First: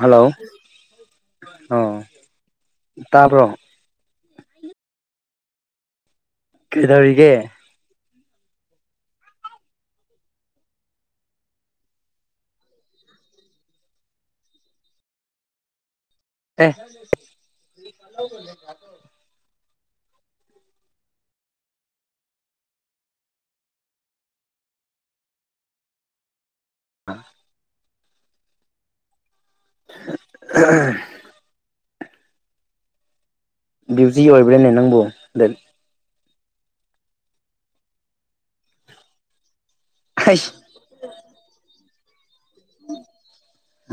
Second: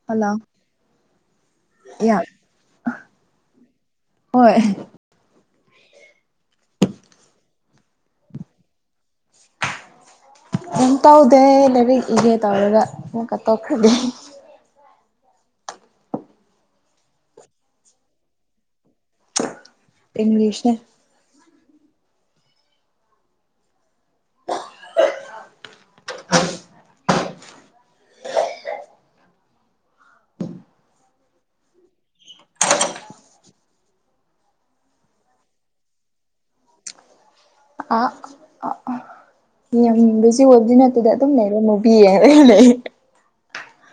hello ꯑꯣ ꯌꯥ ꯇꯥꯕ꯭ꯔꯣ ꯍꯣꯏ ꯀꯩꯗꯧꯔꯤꯒꯦ ꯀꯩꯝ ꯇꯧꯗꯦ ꯂꯥꯏꯔꯤꯛ ꯏꯒꯦ ꯇꯧꯔꯒ ꯑꯃꯨꯛꯀ ꯇꯣꯛꯈ꯭ꯔꯒꯦ ꯑꯦ [unintelligible] ꯏꯪꯂꯤꯁꯅꯦ [unintelligible] [unintelligible] ꯕꯤꯌꯨꯖꯤ ꯑꯣꯏꯕ꯭ꯔꯥꯅꯦ ꯅꯪꯕꯨ ꯂꯠ__ ꯑꯥ ꯑꯥ ꯑꯥ ꯌꯨꯝꯗꯖꯨ ꯑꯩꯁ ꯑꯗꯤꯃꯛ ꯑꯗꯨꯗ ꯑꯗꯨꯝ ꯂꯩꯔꯝꯃꯣ ꯕꯤ ꯌꯦ [unintelligible] ꯂꯩ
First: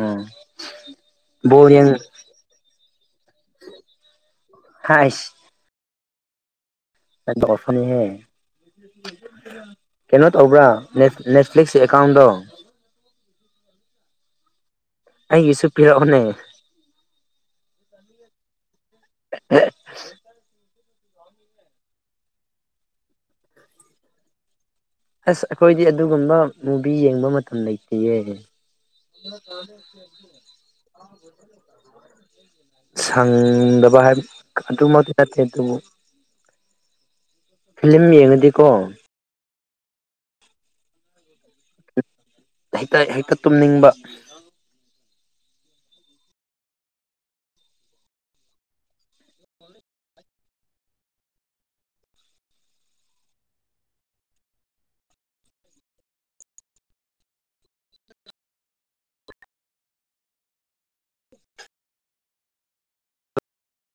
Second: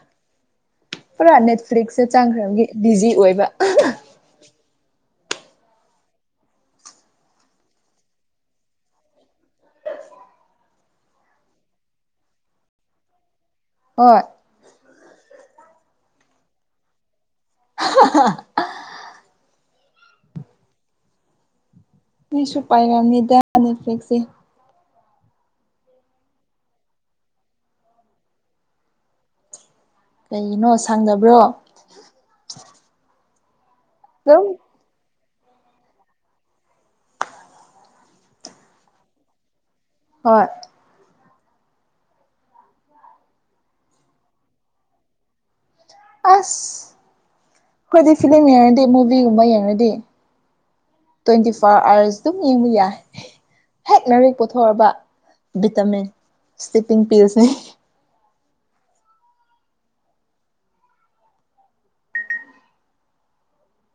ꯑꯥ ꯄꯨꯔꯥ ꯅꯦꯠꯐ꯭ꯂꯤꯛꯁꯁꯦ ꯆꯥꯡꯈ꯭ꯔꯕꯒꯤ ꯕꯤꯖꯤ ꯑꯣꯏꯕ ꯍꯥꯏꯁ ꯍꯦꯠ ꯇꯧꯔꯛꯀꯅꯨꯍꯦ ꯀꯩꯅꯣ ꯇꯧꯕ꯭ꯔꯥ ꯅꯦꯠꯐꯤ ꯅꯦꯠꯐ꯭ꯂꯤꯛꯁ ꯑꯦꯀꯥꯎꯟꯗꯣ ꯍꯣꯏ ꯑꯩꯒꯤꯁꯨ ꯄꯤꯔꯛꯑꯣꯅꯦ [inaudible] ꯎ ꯃꯤꯁꯨ ꯄꯥꯏꯔꯝꯅꯤꯗ ꯅꯦꯠ ꯐ꯭ꯂꯤꯛꯁꯤ ꯑꯁ ꯑꯩꯈꯣꯏꯗꯤ ꯑꯗꯨꯒꯨꯝꯕ ꯃꯨꯚꯤ ꯌꯦꯡꯕ ꯃꯇꯝ ꯂꯩꯇꯤꯌꯦ ꯀꯩꯒꯤꯅꯣ ꯁꯪꯗꯕ꯭ꯔꯣ ꯁꯪꯗꯕ ꯍꯥꯏ ꯑꯗꯨꯝ ꯀꯟ__ ꯇꯨꯝꯃ ꯗꯤ ꯑꯦꯠ ꯑꯦꯠ ꯇꯨꯝꯃꯨ ꯐꯤꯂꯝ ꯌꯦꯡꯉꯗꯤꯀꯣ ꯍꯣꯏ [inaudible] ꯍꯩꯇ ꯍꯦꯛꯇ ꯇꯨꯝꯅꯤꯡꯕ ꯑꯁ ꯑꯩꯈꯣꯏꯗꯤ ꯐꯤꯂꯝ ꯌꯦꯡꯔꯗꯤ ꯃꯨꯚꯤꯒꯨꯝꯕ ꯌꯦꯡꯔꯗꯤ ꯇ꯭ꯋꯦꯟꯇꯤ ꯐꯣꯔ ꯑꯥꯋꯥꯔ꯭ꯁ ꯑꯗꯨꯝ ꯌꯦꯡꯕ ꯌꯥꯏ ꯍꯦꯛ ꯂꯥꯔꯤꯛ ꯄꯨꯊꯣꯛꯔꯕ ꯚꯤꯇꯥꯃꯤꯟ ꯁꯇꯤꯞꯄꯤꯡ ꯄꯤꯜꯁꯅꯤ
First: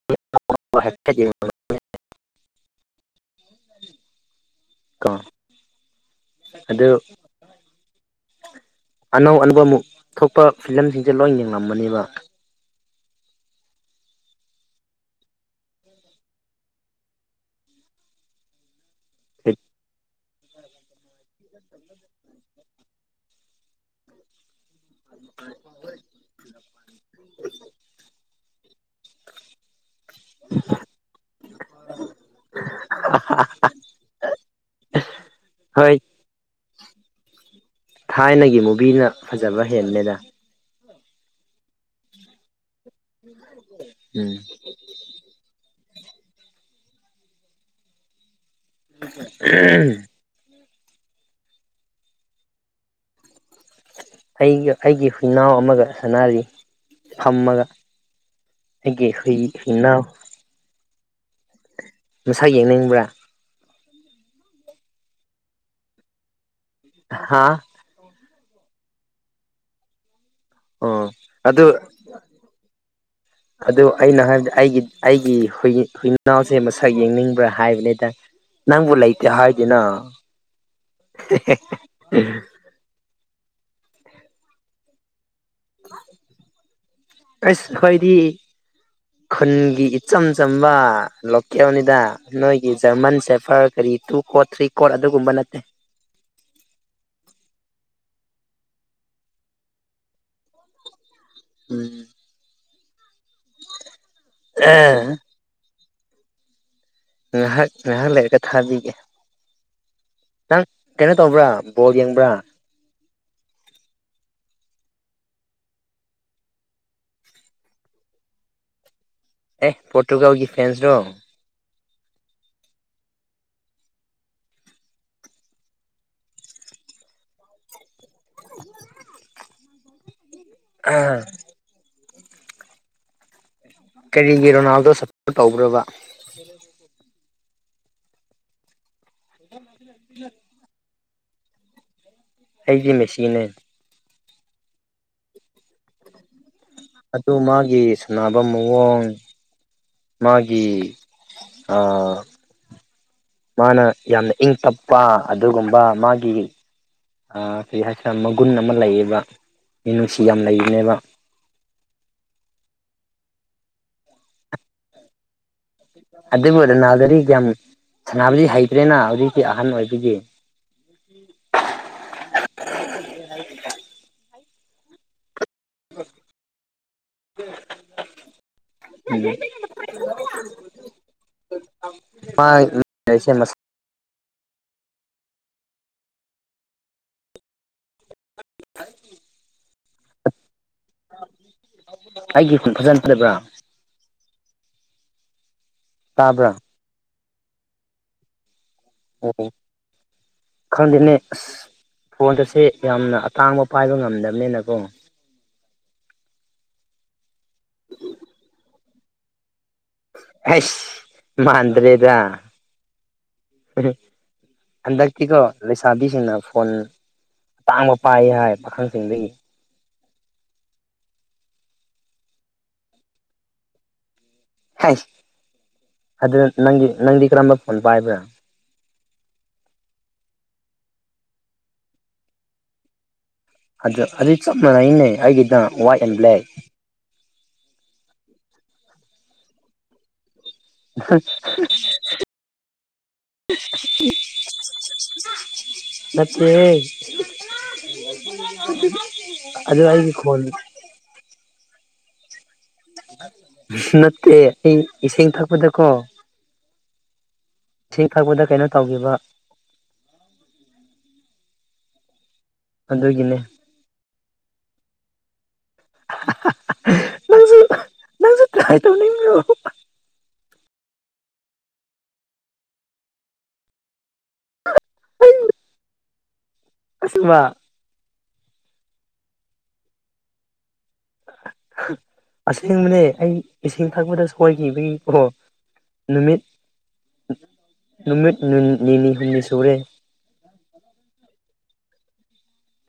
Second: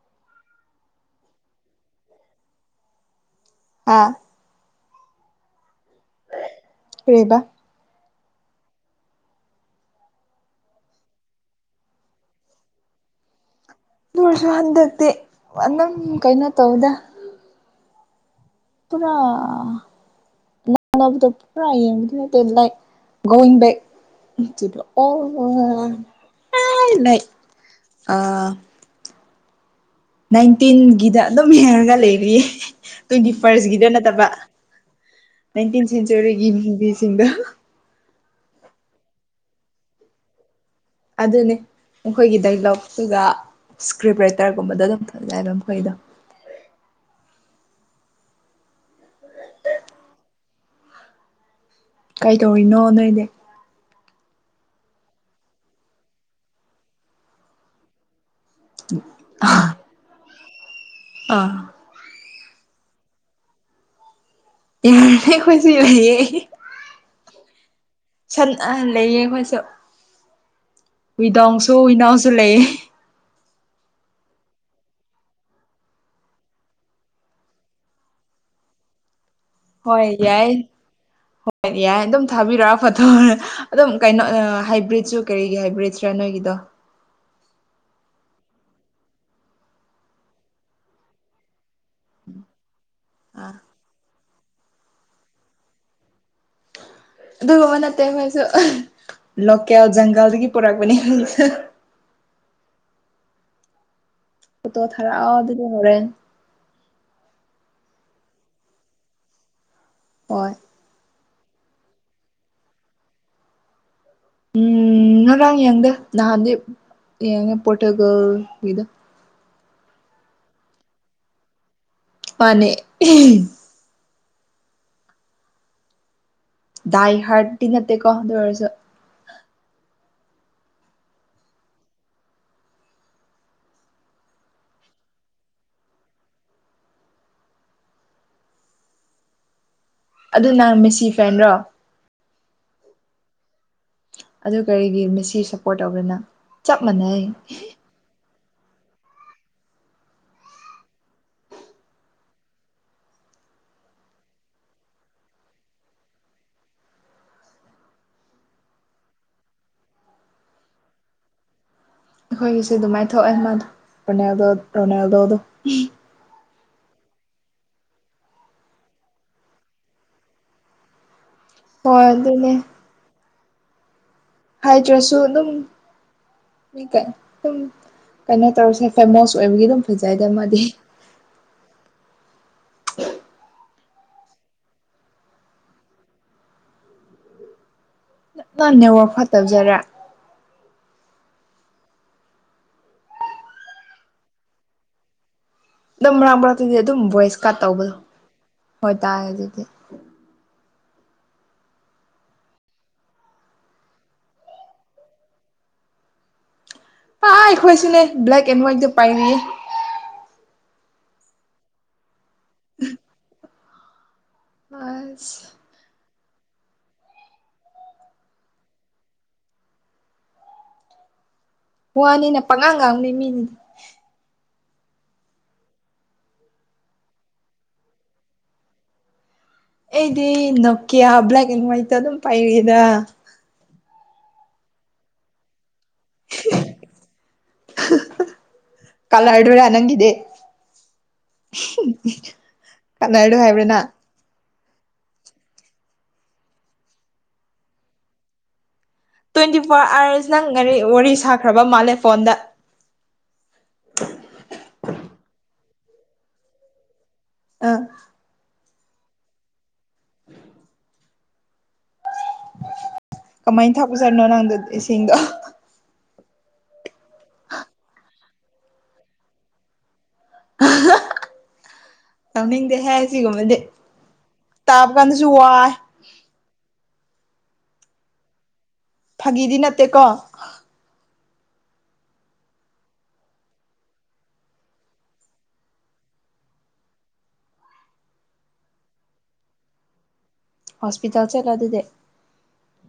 [unintelligible] ꯑꯥ ꯀꯣ ꯑꯗꯨ ꯀꯔꯤꯕ ꯑꯅꯧ ꯑꯅꯧꯕ ꯑꯃꯨꯛ ꯊꯣꯛꯄ ꯐꯤꯂꯝꯖꯤꯡꯖꯦ ꯂꯣꯏ ꯌꯦꯡꯂꯝꯕꯅꯦꯕ ꯗꯨ ꯑꯣꯏꯔꯁꯨ ꯍꯟꯗꯛꯇꯤ ꯑꯗꯨꯝ ꯀꯩꯅꯣ ꯇꯧꯏꯗ ꯄꯨꯔꯥ ꯅꯞ__ ꯑꯅꯧꯕꯗꯣ ꯄꯨꯔꯥ ꯌꯦꯡꯕꯗꯤ ꯅꯠꯇꯦ ꯂꯥꯏꯛ ꯒꯣꯌꯤꯡ ꯕꯦꯛ ꯇꯨꯗꯣ ꯑꯣ ꯍꯣ ꯍꯣ [unintelligible] ꯑꯥꯏ ꯂꯩ [unintelligible] ꯑꯥ ꯅꯥꯏꯟꯇꯤꯟꯒꯤꯗ ꯑꯗꯨꯝ ꯌꯦꯡꯔꯒ ꯂꯩꯔꯤꯌꯦ ꯇ꯭ꯋꯦꯟꯇꯤ ꯐꯥꯔꯁꯒꯤꯗ ꯅꯠꯇꯕ ꯅꯥꯏꯟꯇꯤꯟ ꯍꯣꯏ ꯁꯦꯟꯆꯨꯔꯤꯒꯤ ꯃꯨꯕꯤꯁꯤꯡꯗꯣ ꯊꯥꯏꯅꯒꯤ ꯃꯨꯚꯤꯅ ꯐꯖꯕ ꯍꯦꯟꯕꯅꯤꯗ ꯑꯗꯨꯅꯤ ꯃꯈꯣꯏꯒꯤ ꯗꯥꯏꯂꯣꯛꯇꯨꯒ ꯏꯁꯀ꯭ꯔꯤꯞ ꯎꯝ ꯔꯥꯏꯇꯔꯒꯨꯝꯕꯗꯣ ꯑꯗꯨꯝ ꯊꯝꯂ ꯃꯈꯣꯏꯗꯣ ꯎꯝ ꯀꯩꯗꯧꯔꯤꯅꯣ ꯅꯣꯏꯅꯦ ꯑꯩꯒ ꯑꯩꯒꯤ ꯍꯨꯏꯅꯥꯎ ꯑꯃꯒ ꯁꯅꯔꯤ ꯐꯝꯃꯒ ꯑꯩꯒꯤ ꯍꯨꯏ ꯍꯨꯏꯅꯥꯎ ꯑꯥ ꯃꯁꯛ ꯌꯦꯡꯅꯤꯡꯕ꯭ꯔꯥ ꯌꯥꯔꯦ ꯑꯩꯈꯣꯏꯁꯤ ꯂꯩꯌꯦ ꯍꯥꯥ ꯁꯟ ꯑꯍꯥꯟ ꯂꯩꯌꯦ ꯑꯩꯈꯣꯏꯁꯨ ꯑꯣ ꯑꯗꯨ ꯋꯤꯗꯥꯎꯁꯨ ꯋꯤꯅꯥꯎꯁꯨ ꯂꯩꯌꯦ [inaudible] ꯑꯗꯨ ꯑꯩꯅ ꯍꯥꯏꯕꯗ ꯑꯩꯒꯤ ꯑꯩꯒꯤ ꯍꯨꯏ ꯍꯨꯏꯅꯥꯎꯁꯦ ꯃꯁꯛ ꯌꯦꯡꯅꯤꯡꯕ꯭ꯔꯥ ꯍꯥꯏꯕꯅꯦꯗ ꯅꯪꯕꯨ ꯂꯩ ꯇꯦ ꯍꯥꯏꯗꯦꯅ ꯍꯣꯏ ꯌꯥꯏ ꯍꯣꯏ ꯌꯥꯏ ꯑꯗꯨꯝ ꯊꯥꯕꯤꯔꯛꯑꯣ ꯐꯣꯠꯇꯣ ꯑꯗꯨꯝ ꯀꯩꯅꯣ ꯍꯥꯏꯕ꯭ꯔꯤꯠꯁꯨ ꯀꯔꯤꯒꯤ ꯍꯥꯏꯕ꯭ꯔꯤꯠꯁꯔꯥ ꯅꯣꯏꯒꯤꯗꯣ ꯑꯁ ꯈꯣꯏꯗꯤ ꯈꯨꯟꯒꯤ ꯏꯆꯝ ꯆꯝꯕ ꯂꯣꯀꯦꯜꯅꯤꯗ ꯅꯣꯏꯒꯤ ꯖꯔꯃꯟ ꯑꯥ ꯁꯦꯐꯔ ꯀꯔꯤ ꯇꯨ ꯀꯣꯠ ꯊ꯭ꯔꯤ ꯀꯣꯠ ꯑꯗꯨꯒꯨꯝꯕ ꯅꯠꯇꯦ ꯑꯗꯨꯒꯨꯝꯕ ꯅꯠꯇꯦ ꯑꯩꯈꯣꯏꯁꯨ ꯂꯣꯀꯦꯜ ꯖꯪꯒꯜꯗꯒꯤ ꯄꯨꯔꯛꯄꯅꯦ ꯎꯝ ꯑ ꯐꯣꯇꯣ ꯊꯔꯛꯑꫭ ꯑꯗꯨꯗꯤ ꯍꯣꯔꯦꯟ ꯉꯥꯏꯍꯥꯛ ꯉꯍꯥꯛ ꯂꯩꯔꯒ ꯊꯥꯕꯤꯒꯦ ꯍꯣꯏ ꯅꯪ ꯀꯩꯅꯣ ꯇꯧꯕ꯭ꯔꯥ ꯕꯣꯜ ꯌꯦꯡꯕ꯭ꯔꯥ ꯎꯝ ꯉꯔꯥꯡ ꯌꯦꯡꯗꯦ ꯅꯍꯥꯟꯗꯤ ꯌꯦꯡꯉꯦ ꯄꯣꯔꯇꯨꯒꯜꯒꯤꯗꯣ ꯑꯦ ꯄꯣꯔꯇꯨꯒꯜꯒꯤ ꯐꯦꯟꯁꯔꯣ ꯃꯥꯅꯦ ꯏ ꯗꯥꯏ ꯍ꯭ꯔꯠꯇꯤ ꯅꯠꯇꯦ ꯀꯣ ꯑꯗꯨ ꯑꯣꯏꯔꯁꯨ ꯑꯍꯝ ꯀꯔꯤꯒꯤ ꯔꯣꯅꯥꯜꯗꯣ ꯁꯞꯄꯣꯔꯠ ꯇꯧꯕ꯭ꯔꯥꯕ [inaudible] [inaudible] ꯅꯪꯅ ꯃꯦꯁꯤ ꯐꯦꯟꯔꯣ ꯑꯩꯗꯤ ꯃꯦꯁꯤꯅꯦ ꯑꯗꯨ ꯀꯔꯤꯒꯤ ꯃꯦꯁꯤ ꯁꯞꯄꯣꯔꯠ ꯇꯧꯕꯔ ꯅꯪ ꯑꯗꯨ ꯃꯥꯒꯤ ꯁꯥꯟꯅꯕ ꯃꯑꫭꯡ ꯃꯥꯒꯤ ꯑ ꯃꯥꯅ ꯌꯥꯝꯅ ꯏꯪ ꯇꯞꯄ ꯑꯗꯨꯒꯨꯝꯕ ꯃꯥꯒꯤ ꯑ ꯀꯩ ꯍꯥꯏꯁꯤꯔ ꯃꯒꯨꯟ ꯑꯃ ꯂꯩꯌꯦꯕ ꯃꯤꯅꯨꯡꯁꯤ ꯌꯥꯝ ꯂꯩꯕꯅꯦꯕ ꯑꯩꯈꯣꯏꯒꯤꯁꯨ ꯑꯗꯨꯃꯥꯏꯅ ꯊꯣꯛꯑꯦ ꯃꯥꯗꯣ ꯔꯣꯅꯥꯜꯗꯣ ꯔꯣꯅꯥꯜꯗꯣꯗꯣ ꯑꯗꯨꯕꯨ ꯔꫭꯅꯥꯜꯗꫭꯗꯤ ꯌꯥꯝ ꯁꯥꯟꯅꯕꯗꯤ ꯍꯩꯕꯅꯦꯅꯥ ꯍꯧꯖꯤꯛꯇꯤ ꯑꯍꯟ ꯑꯣꯏꯕꯒꯤ ꯍꯣꯏ ꯑꯗꯨꯅꯦ ꯍꯩꯇ꯭ꯔꯥꯁꯨ ꯑꯗꯨꯝ ꯎꯝ ꯃꯤ ꯀ ꯑꯗꯨꯝ ꯀꯩꯅꯣ ꯇꯧꯔꯁꯦ ꯐꯦꯃꯣꯁ ꯑꯣꯏꯕꯒꯤ ꯑꯗꯨꯝ ꯐꯖꯩꯗ ꯃꯥꯗꯤ [unintelligible] ꯃꯁ ꯅꯪ ꯅꯦꯠꯋꯥꯔꯛ ꯐꯠꯇꯕꯖꯔ ꯑꯩꯒꯤ ꯈꯣꯟ ꯐꯖꯗꯕ꯭ꯔꯥ ꯑꯗꯨꯝ ꯃꯔꯥꯛ ꯇꯥꯕ꯭ꯔꯥ ꯃꯔꯛꯇꯗꯤ ꯑꯗꯨꯝ ꯚꯣꯏꯁ ꯀꯠ ꯇꯧꯕꯗꯣ ꯍꯣꯏꯇꯥꯌꯦ ꯑꯣ ꯍꯧꯖꯤꯛꯇꯤ ꯈꯪꯗꯦꯅꯦ ꯑꯁ ꯐꯣꯟꯒꯁꯦ ꯌꯥꯝꯅ ꯑꯇꯥꯡꯕ ꯄꯥꯏꯕ ꯉꯝꯗꯕꯅꯦꯅꯀꯣ ꯑ ꯑꯩꯈꯣꯏꯁꯨꯅꯦ ꯕ꯭ꯂꯦꯛ ꯑꯦꯟ ꯋꯥ꯭ꯏꯠꯗꫭ ꯄꯥꯏꯔꯤꯌꯦ ꯍꯁ ꯃꯥꯥꯟꯗ꯭ꯔꯦꯗ ꯍꯟꯗꯛꯇꯤꯀꯣ ꯑꯁ ꯂꯩꯁꯥꯕꯤꯁꯤꯡꯅ ꯐꯣꯟ ꯑꯇꯥꯡꯕ ꯄꯥꯏ ꯍꯥꯏ ꯄꯥꯈꯪꯁꯤꯡꯗꯒꯤ ꯋꯥꯅꯤꯅ ꯄꯪꯉꯥꯡ ꯉꯥꯡ ꯃꯤꯅꯤ ꯍꯥꯏ ꯑꯗꯨ ꯅꯪꯒꯤ ꯅꯪꯗꯤ ꯀꯔꯝꯕ ꯐꯣꯟ ꯄꯥꯏꯕ꯭ꯔ ꯑꯩꯗꯤ ꯅꯣꯀꯤꯌꯥ ꯕ꯭ꯂꯦꯛ ꯑꯦꯟ ꯋꯥꯏꯠꯇ ꯑꯗꯨꯝ ꯄꯥꯏꯔꯛꯑꯦꯗ ꯑꯗꯨ ꯑꯗꯨ ꯆꯞ ꯃꯥꯟꯅꯩꯅꯦ ꯑꯩꯒꯤꯗ ꯋꯥꯏꯠ ꯑꯦꯟ ꯕ꯭ꯂꯦꯛ ꯀꯂꯔꯗꯨꯔ ꯅꯪꯒꯤꯗꯤ ꯀꯠꯅꯔꯗꯣ ꯍꯥꯏꯕ꯭ꯔꯥ ꯅꯪ [unintelligible] ꯅꯠꯇꯦ ꯇ꯭ꯋꯦꯟꯇꯤ ꯐꯣꯔ ꯑꯥꯋꯔꯁ ꯅꯪ ꯉꯔꯤ ꯋꯥꯔꯤ ꯁꯥꯈ꯭ꯔꯕ ꯃꯥꯜꯂꯦ ꯐꯣꯟꯗ ꯅꯠꯇꯦ ꯑꯩ ꯏꯁꯤꯡ ꯊꯛꯄꯗꯀꯣ ꯑꯥ ꯏꯁꯤꯡ ꯊꯛꯄꯗ ꯀꯩꯅꯣ ꯇꯧꯈꯤꯕ ꯑꯗꯨꯒꯤꯅꯦ ꯀꯃꯥꯏꯅ ꯊꯛꯄꯖꯥꯠꯅꯣ ꯅꯪꯗꯣ ꯏꯁꯤꯡꯗꯣ ꯅꯪꯁꯨ ꯅꯪꯁꯨ ꯇ꯭ꯔꯥꯏ ꯇꯧꯅꯤꯡꯕꯔꯣ ꯇꯧꯅꯤꯡꯗꯦꯍꯦ ꯁꯤꯒꯨꯝꯕꯗꯤ ꯇꯥꯕ ꯀꯥꯟꯗꯁꯨ ꯋꯥꯏ ꯑꯁꯦꯡꯕ ꯐꯥꯒꯤꯗꯤ ꯅꯠꯇꯦꯀꯣ ꯑꯁꯦꯡꯕꯅꯦ ꯑꯩ ꯏꯁꯤꯡ ꯊꯛꯄꯗ ꯁꯣꯏꯈꯤꯕꯒꯤꯀꯣ ꯅꯨꯃꯤꯠ ꯅꯨꯃꯤꯠ ꯅꯤꯅꯤ ꯍꯨꯝꯅꯤ ꯁꯨꯔꯦ ꯍꯣꯁꯄꯤꯇꯥꯜ ꯆꯠꯂꯣ ꯑꯗꯨꯗꯤ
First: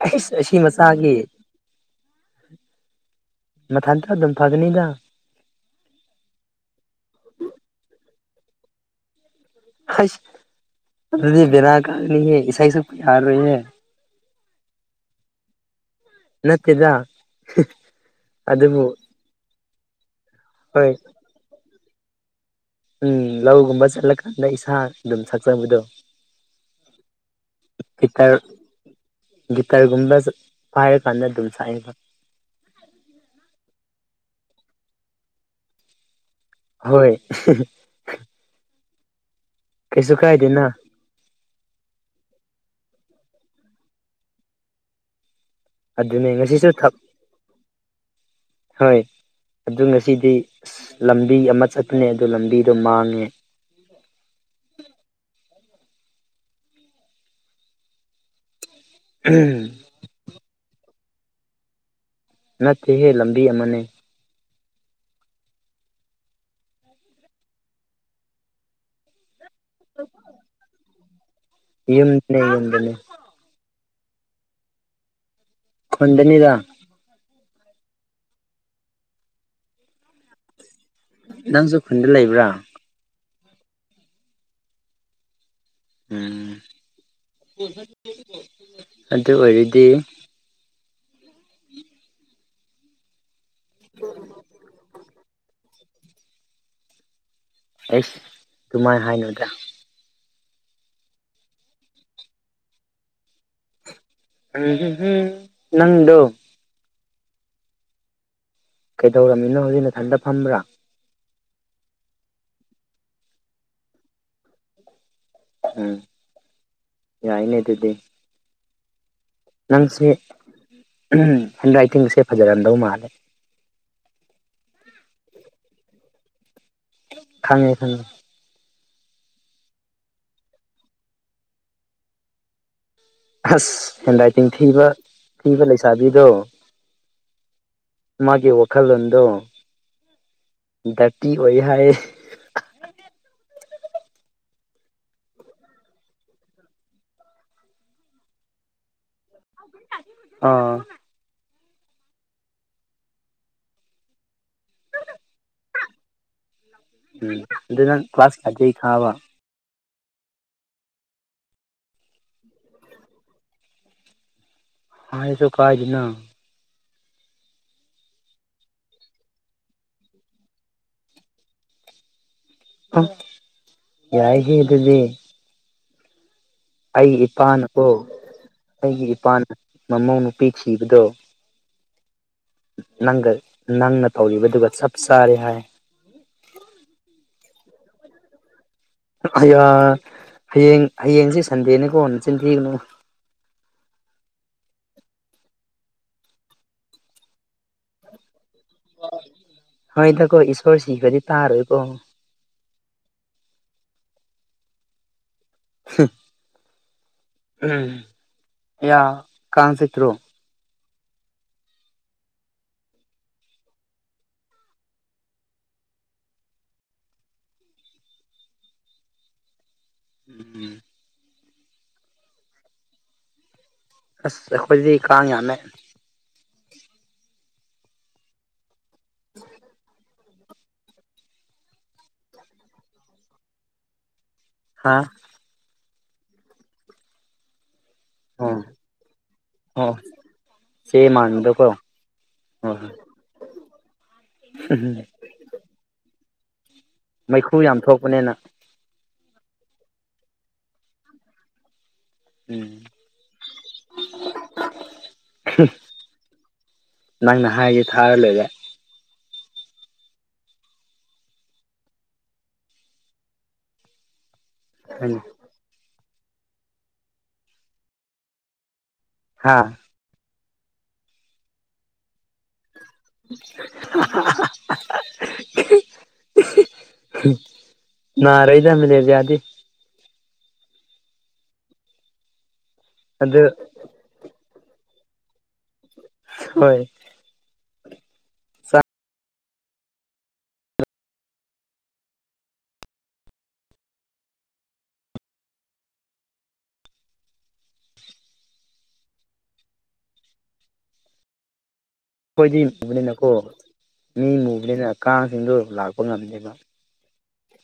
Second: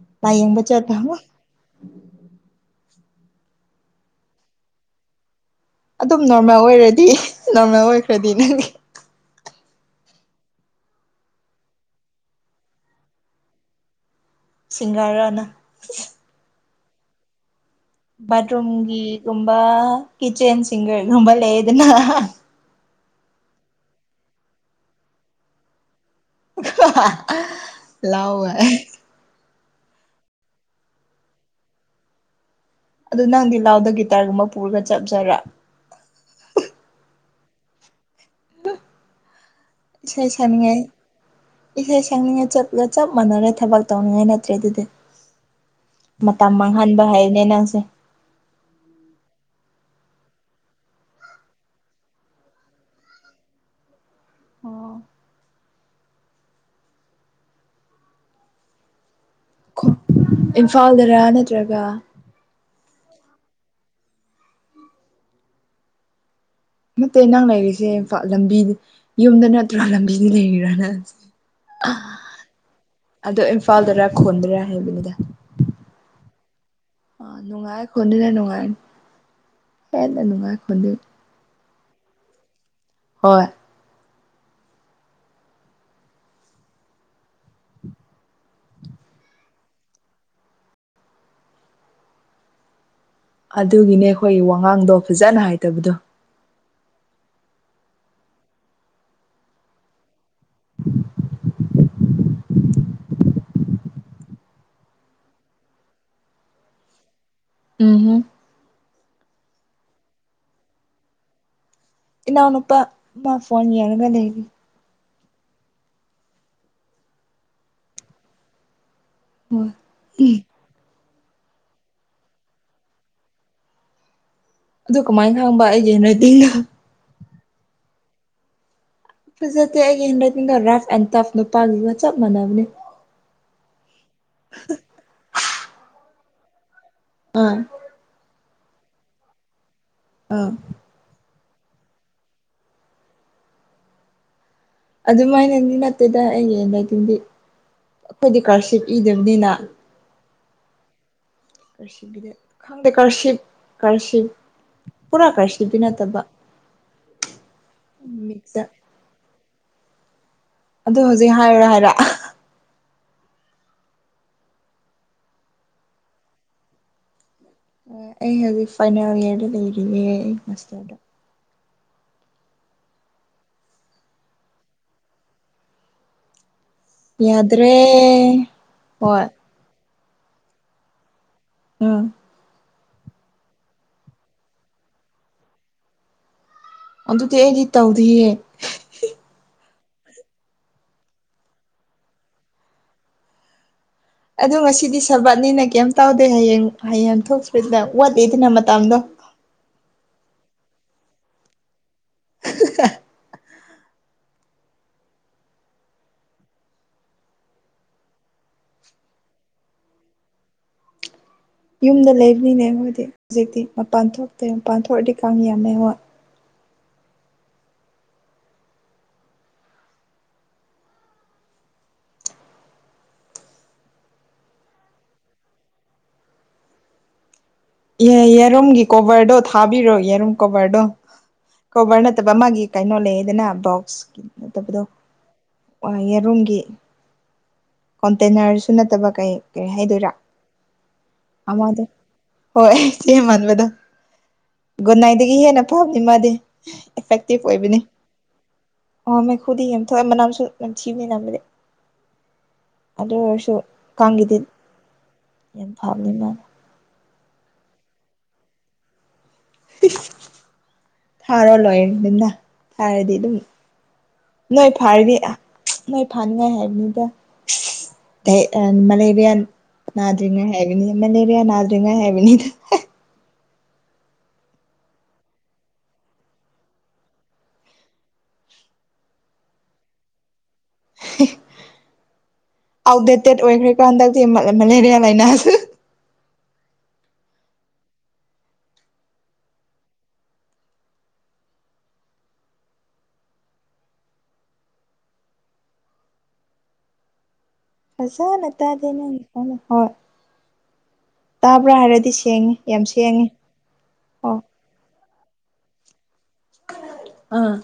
ꯑꯩꯁ ꯑꯁꯤ ꯂꯥꯏꯌꯦꯡꯕ ꯃꯆꯥꯥꯒꯤ ꯆꯠꯂꯣ ꯃꯊꯟꯇ ꯑꯗꯨꯝ ꯐꯒꯅꯤꯗ ꯑꯗꯨꯝ ꯅꯣꯔꯃꯦꯜ ꯑꯣꯏꯔꯗꯤ ꯅꯣꯔꯃꯦꯜ ꯑꯣꯏꯈ꯭ꯔꯗꯤ ꯅꯪꯒꯤ ꯑꯩꯁ ꯑꯗꯨꯗꯤ ꯕꯦꯔꯥ ꯀꯥꯒꯅꯤꯍꯦ ꯏꯁꯩ ꯁꯛꯄ ꯌꯥꯔꯣꯏꯍꯦ ꯁꯤꯡꯒꯔꯔ ꯅꯪ ꯅꯠꯇꯦꯗ ꯑꯗꯨꯕꯨ ꯕꯥꯠꯔꯨꯝꯒꯤꯒꯨꯝꯕ ꯀꯤꯠꯆꯟ ꯍꯣꯏ ꯁꯤꯡꯒꯔꯒꯨꯝꯕ ꯂꯩꯗꯅ ꯎꯝ ꯂꯧꯒꯨꯝꯕ ꯆꯠꯂꯀꯥꯟꯗ ꯏꯁꯥ ꯑꯗꯨꯝ ꯁꯛꯆꯕꯗꯣ ꯂꯧ ꯒꯤꯇꯔ ꯍꯥꯏ ꯒꯤꯇꯔꯒꯨꯝꯕ ꯄꯥꯏꯔ ꯀꯥꯟꯗ ꯑꯗꯨꯝ ꯁꯛꯑꯦꯕ ꯑꯗꯨ ꯅꯪꯗꯤ ꯂꯧꯗ ꯒꯤꯇꯥꯔꯒꯨꯝꯕ ꯄꯨꯔꯒ ꯆꯞ ꯆꯥꯔꯦ ꯍꯣꯏ ꯀꯩꯁꯨ ꯏꯁꯩ ꯀꯥꯏꯗꯦꯅ ꯁꯛꯅꯤꯡꯉꯦ ꯏꯁꯩ ꯁꯛꯅꯤꯡꯉꯦ ꯆꯠꯂꯒ ꯆꯞ ꯃꯥꯟꯅꯔꯦ ꯊꯕꯛ ꯇꯧꯅꯤꯡꯉꯥꯏ ꯅꯠꯇ꯭ꯔꯦ ꯑꯗꯨꯗꯤ ꯑꯗꯨꯅꯦ ꯃꯇꯝ ꯉꯁꯤꯁꯨ ꯊꯛ ꯃꯥꯡꯍꯟꯕ ꯍꯩꯅꯦ ꯅꯪꯁꯦ ꯍꯣꯏ ꯑꯗꯨ ꯉꯁꯤꯗꯤ ꯑꯁ ꯂꯝꯕꯤ ꯑꯃ ꯆꯠꯄꯅꯦ ꯑꯗꯨ ꯂꯝꯕꯤꯗꯣ ꯃꯥꯡꯉꯦ ꯑꯣ ꯑꯣ ꯎꯝ ꯏꯝꯐꯥꯜꯗꯔ ꯅꯠꯇ꯭ꯔꯒ ꯅꯠꯇꯦꯍꯦ ꯂꯝꯕꯤ ꯑꯃꯅꯦ ꯅꯠꯇꯦ ꯅꯪ ꯂꯩꯔꯤꯁꯦ ꯂꯝꯕꯤ ꯌꯨꯝꯗ ꯅꯠꯇ꯭ꯔ ꯂꯝꯕꯤꯗ ꯂꯩꯔꯤꯔ ꯅꯡ ꯌꯨꯝꯗꯅꯦ ꯌꯨꯝꯗꯅꯦ ꯑꯗꯣ ꯏꯝꯐꯥꯜꯗꯔ ꯈꯨꯟꯗꯔ ꯍꯥꯏꯕꯅꯤꯗ ꯈꯨꯟꯗꯅꯤꯗ ꯑꯥ ꯅꯨꯡꯉꯥꯏ ꯈꯨꯟꯗꯅꯥ ꯅꯨꯡꯉꯥꯏ ꯍꯦꯟꯅ ꯅꯨꯡꯉꯥꯏ [unintelligible] ꯅꯪꯖꯨ ꯈꯨꯟꯗ ꯂꯩꯕ꯭ꯔꯥ ꯍꯣꯏ ꯎꯝ ꯑꯗꯨ ꯑꯣꯏꯔꯗꯤ ꯑꯗꯨꯒꯤꯅꯦ ꯑꯩꯈꯣꯏ ꯋꯥꯉꯥꯡꯗꯣ ꯐꯖꯅ ꯍꯥꯏꯗꯕꯗꯣ ꯑꯩꯁ ꯑꯗꯨꯨꯃꯥꯏ ꯍꯥꯏꯅꯨꯗ [unintelligible] ꯅꯪꯗꯨ ꯎꯝ [unintelligible] ꯀꯩꯗꯧꯔꯝꯃꯤꯅꯣ ꯍꯧꯖꯤꯛ ꯅꯊꯟꯇꯥ ꯐꯝꯕ꯭ꯔꯥ ꯏꯅꯥꯎ ꯅꯨꯄꯥ ꯃꯥ ꯐꯣꯟ ꯌꯦꯡꯉꯒ ꯂꯩꯔꯤ ꯎꯝ ꯌꯥꯏꯅꯦ ꯗꯨꯗꯤ ꯍꯣꯏ ꯁꯤ ꯍꯦꯟ ꯔꯥꯏꯇꯤꯡꯁꯦ ꯐꯖꯔꯝꯗꯧ ꯃꯥꯜꯂꯦ ꯑꯗꯨ ꯀꯃꯥꯏꯟ ꯈꯪꯕ ꯑꯩꯒꯤ ꯍꯦꯟ ꯔꯥꯏꯇꯤꯡꯗꯨ ꯈꯪꯉꯦ ꯈꯪꯉꯦ ꯐꯖꯇꯦ ꯑꯩꯒꯤ ꯍꯦꯟ ꯔꯥꯏꯇꯤꯡꯗꯣ ꯔꯐ ꯑꯦꯟ ꯇꯐ ꯅꯨꯄꯥꯒꯤꯗꯨꯒ ꯆꯞ ꯃꯥꯟꯅꯕꯅꯤ ꯑꯁ ꯍꯦꯟ ꯔꯥꯏꯇꯤꯡ ꯊꯤꯕ ꯊꯤꯕ ꯂꯩꯁꯥꯕꯤꯗꯨ ꯑꯥ ꯃꯥꯒꯤ ꯋꯥꯈꯜꯂꯣꯟꯗꯨ ꯑꯥ ꯗ꯭ꯔꯇꯤ ꯑꯣꯏ ꯍꯥꯏ ꯑꯗꯨꯃꯥꯏꯅꯗꯤ ꯅꯠꯇꯦꯗ ꯑꯩꯒꯤ [unintelligible] ꯗꯤ ꯑꯩꯈꯣꯏꯗꯤ ꯀꯔꯁꯤꯞ ꯏꯗꯕꯅꯤꯅ ꯑꯥ ꯀꯔꯁꯤꯞꯒꯤꯗ ꯈꯪꯗꯦ ꯀꯔꯁꯤꯞ ꯀꯔꯁꯤꯞ ꯄꯨꯔꯥ ꯀꯔꯁꯤꯞꯇꯤ ꯅꯠꯇꯕ ꯎꯝ ꯑꯗꯨ ꯅꯪ ꯀ꯭ꯂꯥꯁ [unintelligible] ꯃꯤꯛꯁꯇ ꯈꯪꯉꯕ ꯑꯗꯨ ꯍꯧꯖꯤꯛ ꯍꯥꯏꯔꯨꯔꯥ ꯍꯥꯏꯔ ꯍꯥꯏꯔꯁꯨ ꯀꯥꯏꯗꯦꯅ ꯑꯩ ꯍꯧꯖꯤꯛ ꯐꯥꯏꯅꯦꯜ ꯏꯌꯔꯗ ꯂꯩꯔꯤꯌꯦ ꯑꯩ ꯃꯥꯁꯇꯔꯗ ꯑꯥ ꯌꯥꯏꯍꯦ ꯑꯗꯨꯗꯤ ꯑꯩꯒꯤ ꯌꯥꯗ꯭ꯔꯦ ꯏꯄꯥꯅꯀꯣ ꯑꯩꯒꯤ ꯍꯣꯏ ꯏꯄꯥꯅ ꯃꯃꯧ ꯅꯨꯨꯄꯤ ꯊꯤꯕꯗꯣ ꯎꯝ ꯅꯪꯒ ꯅꯪꯅ ꯇꯧꯔꯤꯕꯗꯨꯒ ꯆꯞ ꯆꯥꯔꯦ ꯍꯥꯏ ꯑꯗꯨꯗꯤ ꯑꯩꯗꯤ ꯇꯧꯗꯦꯍꯦ [unintelligible] ꯍꯌꯦꯡ ꯍꯌꯦꯡꯁꯦ ꯁꯟꯗꯦꯅꯦꯀꯣ ꯅꯆꯤꯟ ꯊꯤꯒꯅꯨ ꯑꯗꯨ ꯉꯁꯤꯗꯤ ꯁꯔꯕꯥꯠꯅꯤꯅ ꯀꯩꯝ ꯇꯧꯗꯦ ꯍꯌꯦꯡ ꯍꯌꯦꯡ ꯊꯣꯛꯇ꯭꯭ꯔꯦꯗꯅ ꯋꯥꯠꯂꯤꯗꯅ ꯃꯇꯝꯗꯣ ꯍꯣꯏꯗꯀꯣ ꯏꯁꯋꯣꯔ ꯁꯤꯕꯗꯤ ꯇꯥꯔꯣꯏꯀꯣ [unintelligible] [unintelligible] ꯎꯝ ꯌꯥ ꯀꯥꯡ ꯆꯤꯛꯇ꯭ꯔꯣ ꯌꯨꯝꯗ ꯂꯩꯕꯅꯤꯅꯦ ꯑꯩꯈꯣꯏꯗꯤ ꯍꯧꯖꯤꯛꯇꯤ ꯃꯄꯥꯟ ꯊꯣꯛꯇ꯭ꯔꯦ ꯃꯄꯥꯟ ꯊꯣꯛꯑꯗꯤ ꯀꯥꯡ ꯌꯥꯝꯃꯦ ꯍꯣꯏ [unintelligible] ꯑꯁ ꯑꯩꯈꯣꯏꯗꯤ ꯀꯥꯡ ꯌꯥꯝꯃꯦ ꯌꯦ ꯌꯦꯔꯨꯝꯒꯤ ꯀꯣꯕꯔꯗꯣ ꯊꯥꯕꯤꯔꯣ ꯌꯦꯔꯨꯝ ꯀꯣꯕꯔꯗꯣ ꯀꯣꯕꯔ ꯅꯠꯇꯕ ꯃꯥꯒꯤ ꯀꯩꯅꯣ ꯂꯩꯌꯦꯗꯅ ꯕꯣꯛꯁ ꯅꯠꯇꯕꯗꯣ ꯍꯥ [unintelligible] ꯌꯦꯔꯨꯝꯒꯤ ꯑꯣ ꯀꯣꯟꯇꯦꯅꯔꯁꯨ ꯅꯠꯇꯕ ꯀꯩ ꯀꯔꯤ ꯑꯣ ꯍꯥꯏꯗꯣꯏꯔꯥ ꯆꯦ ꯃꯥꯟꯕꯗꯣꯀꯣ ꯑꯃꯗꯨ ꯍꯣꯏ ꯆꯦ ꯃꯥꯟꯕꯗꯨ ꯒꯨꯗꯅꯥꯏꯗ ꯒꯤ ꯍꯦꯟꯅ ꯐꯕꯅꯤ ꯃꯥꯗꯤ ꯏꯐꯦꯛꯇꯤꯞ ꯃꯩꯈꯨ ꯑꯣꯏꯕꯅꯤ ꯌꯥꯝ ꯊꯣꯛꯄꯅꯤꯅ ꯍꯥ ꯃꯩꯈꯨꯗꯤ ꯌꯥꯝ ꯊꯣꯛꯑꯦ ꯃꯅꯥꯝꯁꯨ ꯅꯝꯊꯤꯕꯅꯤ ꯅꯕꯗꯤ ꯎꯝ ꯑꯗꯨ ꯑꯣꯏꯔꯁꯨ ꯀꯥꯡꯒꯤꯗꯤ ꯌꯥꯝ ꯐꯕꯅꯤ ꯃꯥ ꯅꯪꯅ ꯍꯥꯏꯔꯗꯤ ꯊꯥꯔ ꯂꯣꯏꯔꯦ ꯊꯥꯔꯣ ꯂꯣꯏꯔꯗꯅ ꯊꯥꯔꯗꯤ ꯑꯗꯨꯝ ꯅꯣꯏ ꯐꯥꯔꯅꯤ ꯅꯣꯏ ꯐꯥꯅꯤꯡꯉꯥꯏ ꯍꯥꯏꯕꯅꯤꯗ ꯀꯩ ꯑꯥ ꯃꯦꯂꯦꯔꯤꯌꯥꯟ ꯍꯥ ꯅꯥꯗ꯭ꯔꯤꯉꯥꯏ ꯍꯥꯏꯕꯤꯅꯤ ꯃꯂꯦꯔꯤꯌꯥ ꯅꯥꯗ꯭ꯔꯤꯉꯥꯏ ꯍꯥꯏꯕꯅꯤꯗ [unintelligible] ꯅꯥꯔꯦꯗ ꯃꯦꯂꯦꯔꯤꯌꯥꯗꯤ ꯑꯥꯎꯠꯗꯦꯇꯦꯠ ꯑꯗꯨ ꯑꯣꯏꯈ꯭ꯔꯦꯀꯣ ꯍꯟꯗꯛꯇꯤ ꯃꯥ ꯃꯦꯂꯦꯔꯤꯌꯥ ꯂꯥꯏꯅꯥꯁꯤ ꯍꯣꯏ ꯐꯖꯥꯅ ꯇꯥꯗꯦ ꯅꯪ [unintelligible] ꯍꯣꯏ ꯇꯥꯕ꯭ꯔꯥ ꯍꯥꯏꯔꯗꯤ ꯁꯤ ꯁꯦꯡꯉꯦ ꯌꯥꯝ ꯁꯦꯡꯉꯦ [unintelligible] ꯀꯥꯡꯁꯤꯡꯗꯨ ꯂꯥꯛꯄ ꯉꯝꯗꯦꯕ ꯑꯥ